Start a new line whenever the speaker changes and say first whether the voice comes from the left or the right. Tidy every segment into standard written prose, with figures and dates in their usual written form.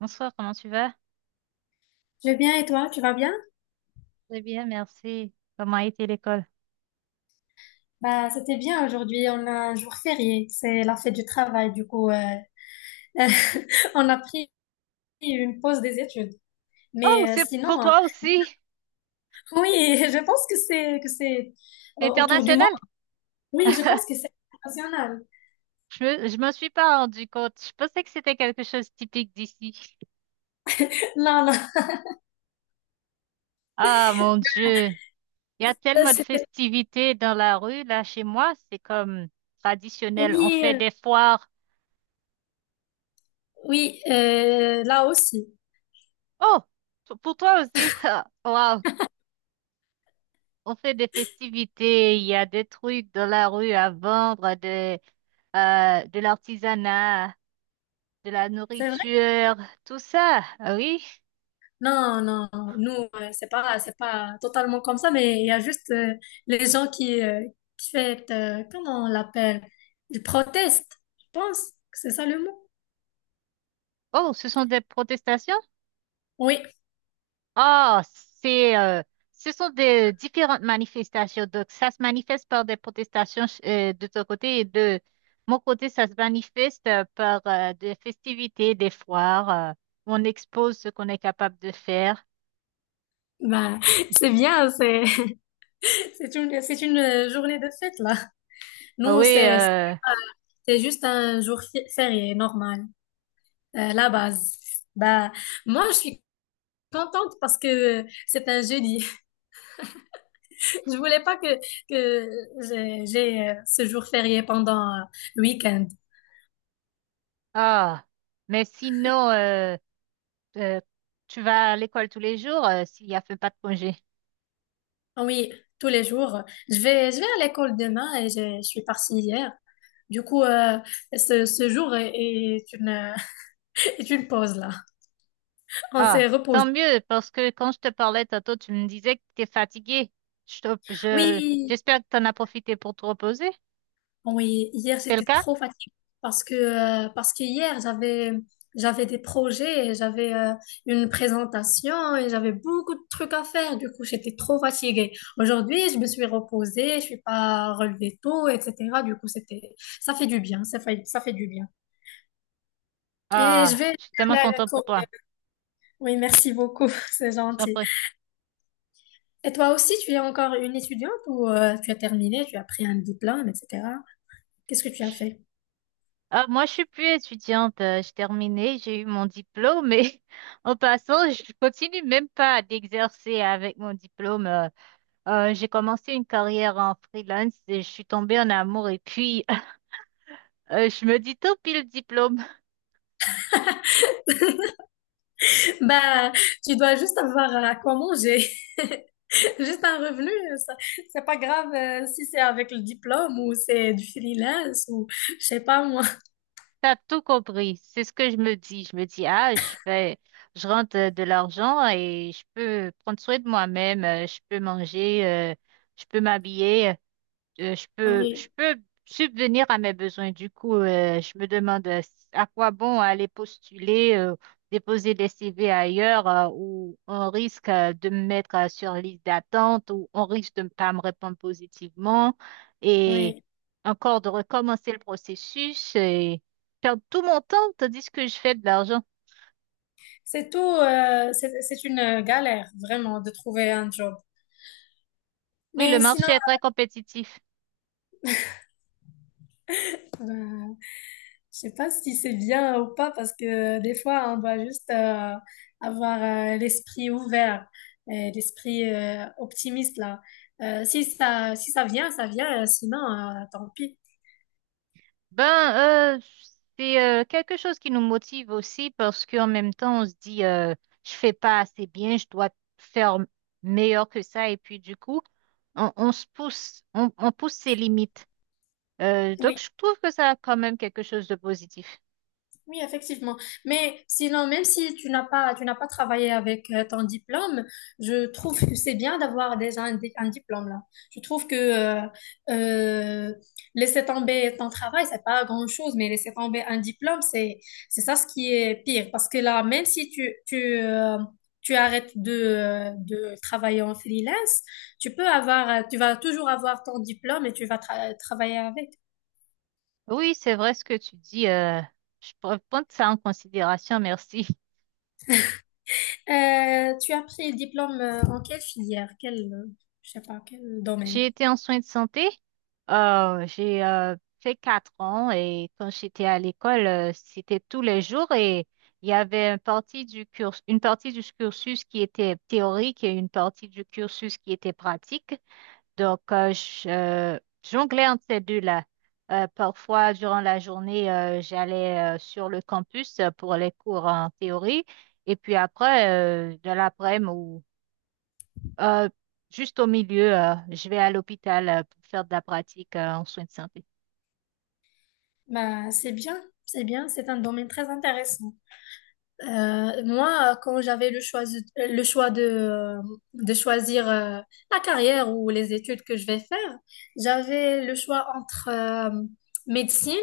right: Bonsoir, comment tu vas?
left: Je vais bien et toi, tu vas bien?
right: Très bien, merci. Comment a été l'école?
left: Bah, c'était bien aujourd'hui, on a un jour férié, c'est la fête du travail, du coup, on a pris une pause des études.
right: Oh,
left: Mais
right: c'est pour
left: sinon,
right: toi aussi.
left: oui, je pense que c'est
right: C'est
left: autour du monde.
right: international.
left: Oui, je pense que c'est international.
right: Je me suis pas rendu compte. Je pensais que c'était quelque chose de typique d'ici.
left: Là, là,
right: Ah, mon Dieu. Il y a
left: euh,
right: tellement de
left: c'était-
right: festivités dans la rue, là, chez moi. C'est comme traditionnel. On
left: oui,
right: fait des foires.
left: oui, là aussi.
right: Oh, pour toi aussi. Ah, wow. On fait des festivités. Il y a des trucs dans la rue à vendre, de l'artisanat, de la
left: C'est vrai.
right: nourriture, tout ça. Ah oui.
left: Non, non, nous, c'est pas totalement comme ça, mais il y a juste les gens qui fait, comment on l'appelle? Ils protestent, je pense que c'est ça le mot.
right: Oh, ce sont des protestations?
left: Oui,
right: Oh, c'est, euh, ce sont des différentes manifestations. Donc, ça se manifeste par des protestations de ton côté et de mon côté, ça se manifeste par des festivités, des foires, où on expose ce qu'on est capable de faire.
left: bah c'est bien, c'est une journée de fête, là.
right: Ah
left: Nous,
right: oui.
left: c'est pas- c'est juste un jour férié, normal, la base. Bah moi, je suis contente parce que c'est un jeudi. Je voulais pas que ce jour férié pendant le week-end.
right: Ah, mais sinon, euh, tu vas à l'école tous les jours, s'il y a fait pas de congé.
left: Ah, oui, tous les jours. Je vais à l'école demain et je suis partie hier. Du coup, ce jour est est une pause là. On s'est
right: Ah, tant
left: reposé.
right: mieux, parce que quand je te parlais tantôt, tu me disais que tu étais fatigué. Je, te- je-
left: Oui.
right: J'espère que tu en as profité pour te reposer.
left: Oui, hier
right: C'est le
left: j'étais
right: cas?
left: trop fatiguée parce que hier j'avais des projets, et j'avais une présentation et j'avais beaucoup de trucs à faire. Du coup, j'étais trop fatiguée. Aujourd'hui, je me suis reposée, je suis pas relevée tôt, etc. Du coup, c'était ça fait du bien, ça fait du bien. Et je
right: Ah,
left: vais
right: je suis tellement
left: la-
right: contente pour toi.
left: Oui, merci beaucoup, c'est
right: Je t'en
left: gentil.
right: prie.
left: Et toi aussi, tu es encore une étudiante ou tu as terminé, tu as pris un diplôme, etc. Qu'est-ce que tu as fait?
right: Ah, moi, je suis plus étudiante. J'ai terminé, j'ai eu mon diplôme, mais en passant, je continue même pas d'exercer avec mon diplôme. J'ai commencé une carrière en freelance et je suis tombée en amour. Et puis, je me dis, tant pis le diplôme.
left: Bah, tu dois juste avoir à quoi manger. Juste un revenu, ça, c'est pas grave si c'est avec le diplôme ou c'est du freelance ou je sais pas moi.
right: T'as tout compris. C'est ce que je me dis. Je rentre de l'argent et je peux prendre soin de moi-même. Je peux manger, je peux m'habiller. Je
left: Oui,
right: peux subvenir à mes besoins. Du coup, je me demande à quoi bon aller postuler, déposer des CV ailleurs où on risque de me mettre sur liste d'attente, où on risque de ne pas me répondre positivement et
left: oui.
right: encore de recommencer le processus et perdre tout mon temps tandis que je fais de l'argent.
left: C'est tout, c'est une galère vraiment de trouver un job.
right: Oui, le
left: Mais sinon,
right: marché est très compétitif.
left: ben, je sais pas si c'est bien ou pas parce que des fois, on doit juste avoir l'esprit ouvert, et l'esprit optimiste là. Si ça vient, ça vient, sinon, tant pis.
right: Ben, euh, c'est quelque chose qui nous motive aussi parce qu'en même temps, on se dit, je fais pas assez bien, je dois faire meilleur que ça. Et puis, du coup, on se pousse, on pousse ses limites. Donc,
left: Oui.
right: je trouve que ça a quand même quelque chose de positif.
left: Oui, effectivement. Mais sinon, même si tu n'as pas travaillé avec ton diplôme, je trouve que c'est bien d'avoir déjà un diplôme là. Je trouve que euh, laisser tomber ton travail, c'est pas grand-chose, mais laisser tomber un diplôme, c'est ça ce qui est pire. Parce que là, même si tu arrêtes de travailler en freelance, tu vas toujours avoir ton diplôme et tu vas travailler avec.
right: Oui, c'est vrai ce que tu dis. Je pourrais prendre ça en considération, merci.
left: Tu as pris le diplôme en quelle filière? Je sais pas, quel domaine?
right: J'ai été en soins de santé. J'ai Fait quatre ans et quand j'étais à l'école, c'était tous les jours et il y avait une partie du cursus qui était théorique et une partie du cursus qui était pratique. Donc, je jonglais entre ces deux-là. Parfois, durant la journée, j'allais sur le campus pour les cours en théorie et puis après, de l'après-midi ou euh, juste au milieu, je vais à l'hôpital pour faire de la pratique en soins de santé.
left: Bah, c'est bien, c'est bien, c'est un domaine très intéressant. Moi, quand j'avais le choix de choisir la carrière ou les études que je vais faire, j'avais le choix entre médecine,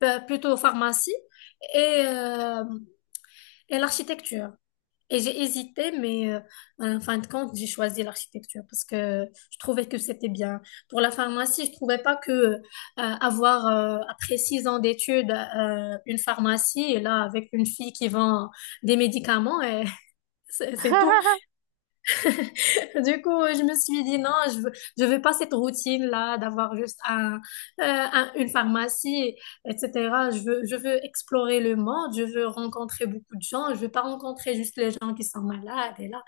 left: plutôt pharmacie, et, euh, et l'architecture. Et j'ai hésité, mais en fin de compte, j'ai choisi l'architecture parce que je trouvais que c'était bien. Pour la pharmacie, je trouvais pas que avoir après 6 ans d'études une pharmacie et là avec une fille qui vend des médicaments et c'est tout. Du coup, je me suis dit non, je veux pas cette routine-là d'avoir juste une pharmacie, etc. Je veux explorer le monde, je veux rencontrer beaucoup de gens, je veux pas rencontrer juste les gens qui sont malades et là.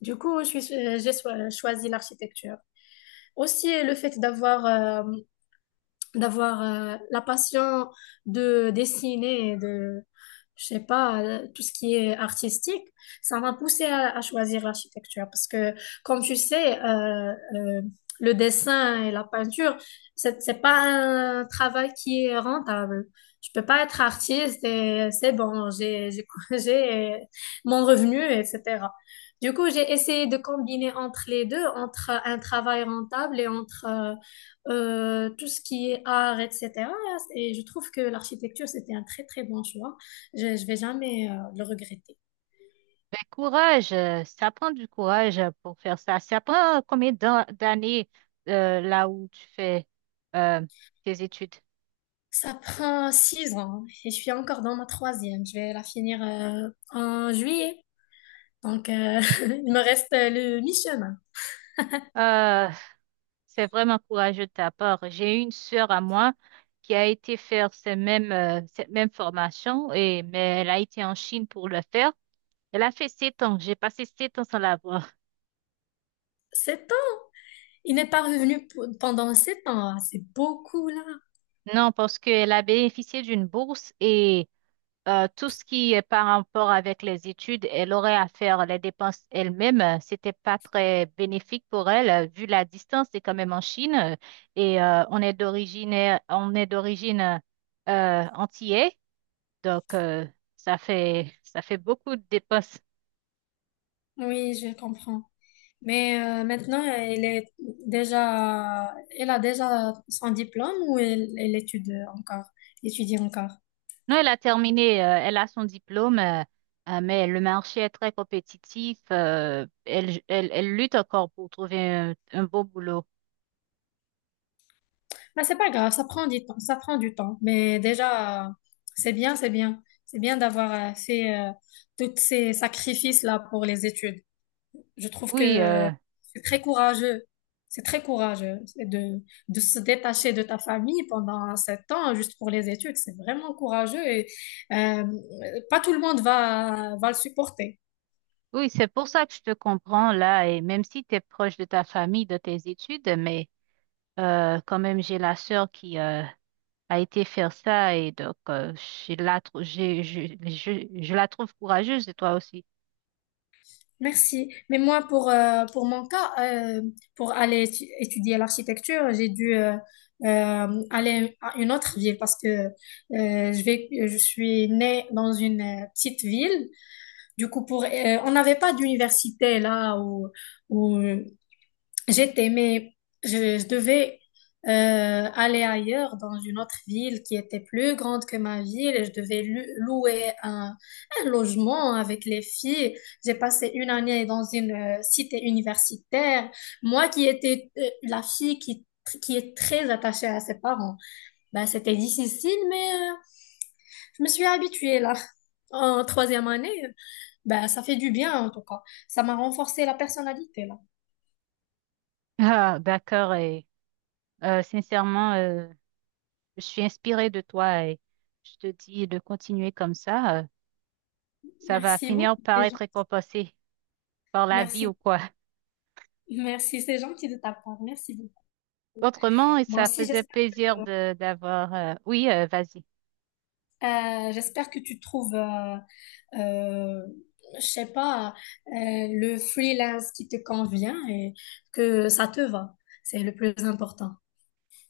left: Du coup, je suis- j'ai so- choisi l'architecture. Aussi, le fait euh, d'avoir la passion de dessiner, de, je sais pas, tout ce qui est artistique, ça m'a poussé à choisir l'architecture parce que, comme tu sais, le dessin et la peinture, c'est pas un travail qui est rentable. Je peux pas être artiste et c'est bon, j'ai mon revenu, etc. Du coup, j'ai essayé de combiner entre les deux, entre un travail rentable et entre tout ce qui est art, etc. Et je trouve que l'architecture, c'était un très, très bon choix. Je vais jamais le regretter.
right: Ben, courage, ça prend du courage pour faire ça. Ça prend combien d'années là où tu fais euh, tes études?
left: Ça prend 6 ans hein, et je suis encore dans ma troisième. Je vais la finir en juillet. Donc, il me reste le mi-chemin.
right: Euh, c'est vraiment courageux de ta part. J'ai une sœur à moi qui a été faire cette même formation, et, mais elle a été en Chine pour le faire. Elle a fait sept ans. J'ai passé sept ans sans la voir.
left: 7 ans? Il n'est pas revenu pendant 7 ans. Ah, c'est beaucoup, là.
right: Non, parce qu'elle a bénéficié d'une bourse. Et tout ce qui est par rapport avec les études, elle aurait à faire les dépenses elle-même. C'était pas très bénéfique pour elle, vu la distance, c'est quand même en Chine, et on est d'origine, on est d'origine, antillais, donc ça fait beaucoup de dépenses.
left: Oui, je comprends. Mais maintenant, elle a déjà son diplôme ou elle étudie encore, étudie encore?
right: Non, elle a terminé, elle a son diplôme, mais le marché est très compétitif. Elle lutte encore pour trouver un beau boulot.
left: Mais c'est pas grave, ça prend du temps, ça prend du temps. Mais déjà, c'est bien, c'est bien. C'est bien d'avoir fait tous ces sacrifices-là pour les études. Je trouve
right: Oui.
left: que c'est très courageux. C'est très courageux. C'est de se détacher de ta famille pendant 7 ans juste pour les études. C'est vraiment courageux et euh, pas tout le monde va le supporter.
right: Oui, c'est pour ça que je te comprends là, et même si tu es proche de ta famille, de tes études, mais quand même, j'ai la sœur qui a été faire ça, et donc je la, trou- j'ai- je la trouve courageuse, et toi aussi.
left: Merci. Mais moi, pour mon cas, pour aller étudier l'architecture, j'ai dû aller à une autre ville parce que je suis née dans une petite ville. Du coup, on n'avait pas d'université là où j'étais, mais je devais euh, aller ailleurs dans une autre ville qui était plus grande que ma ville et je devais louer un logement avec les filles. J'ai passé une année dans une cité universitaire. Moi qui étais la fille qui est très attachée à ses parents, bah, c'était difficile, mais je me suis habituée là. En troisième année, bah, ça fait du bien en tout cas. Ça m'a renforcé la personnalité là.
right: Ah, d'accord, et sincèrement, je suis inspirée de toi, et je te dis de continuer comme ça, ça va
left: Merci
right: finir
left: beaucoup.
right: par être récompensé par la vie ou
left: Merci.
right: quoi.
left: Merci, c'est gentil de ta part. Merci beaucoup.
right: Autrement,
left: Moi
right: ça
left: aussi,
right: faisait plaisir
left: que,
right: de d'avoir... Oui, vas-y.
left: j'espère que tu trouves, euh, je sais pas, le freelance qui te convient et que ça te va. C'est le plus important.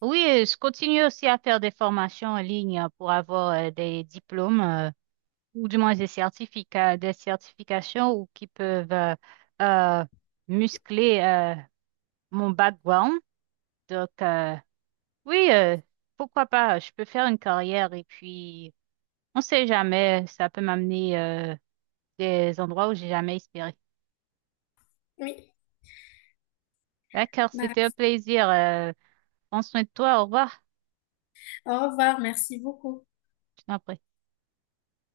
right: Oui, je continue aussi à faire des formations en ligne pour avoir des diplômes, ou du moins des certificats, des certifications ou qui peuvent euh, muscler mon background. Donc, oui, pourquoi pas, je peux faire une carrière et puis on sait jamais, ça peut m'amener des endroits où j'ai jamais espéré.
left: Oui.
right: D'accord,
left: Bah,
right: c'était un plaisir. Prends soin de toi, au revoir.
left: au revoir. Merci beaucoup.
right: Je t'en prie.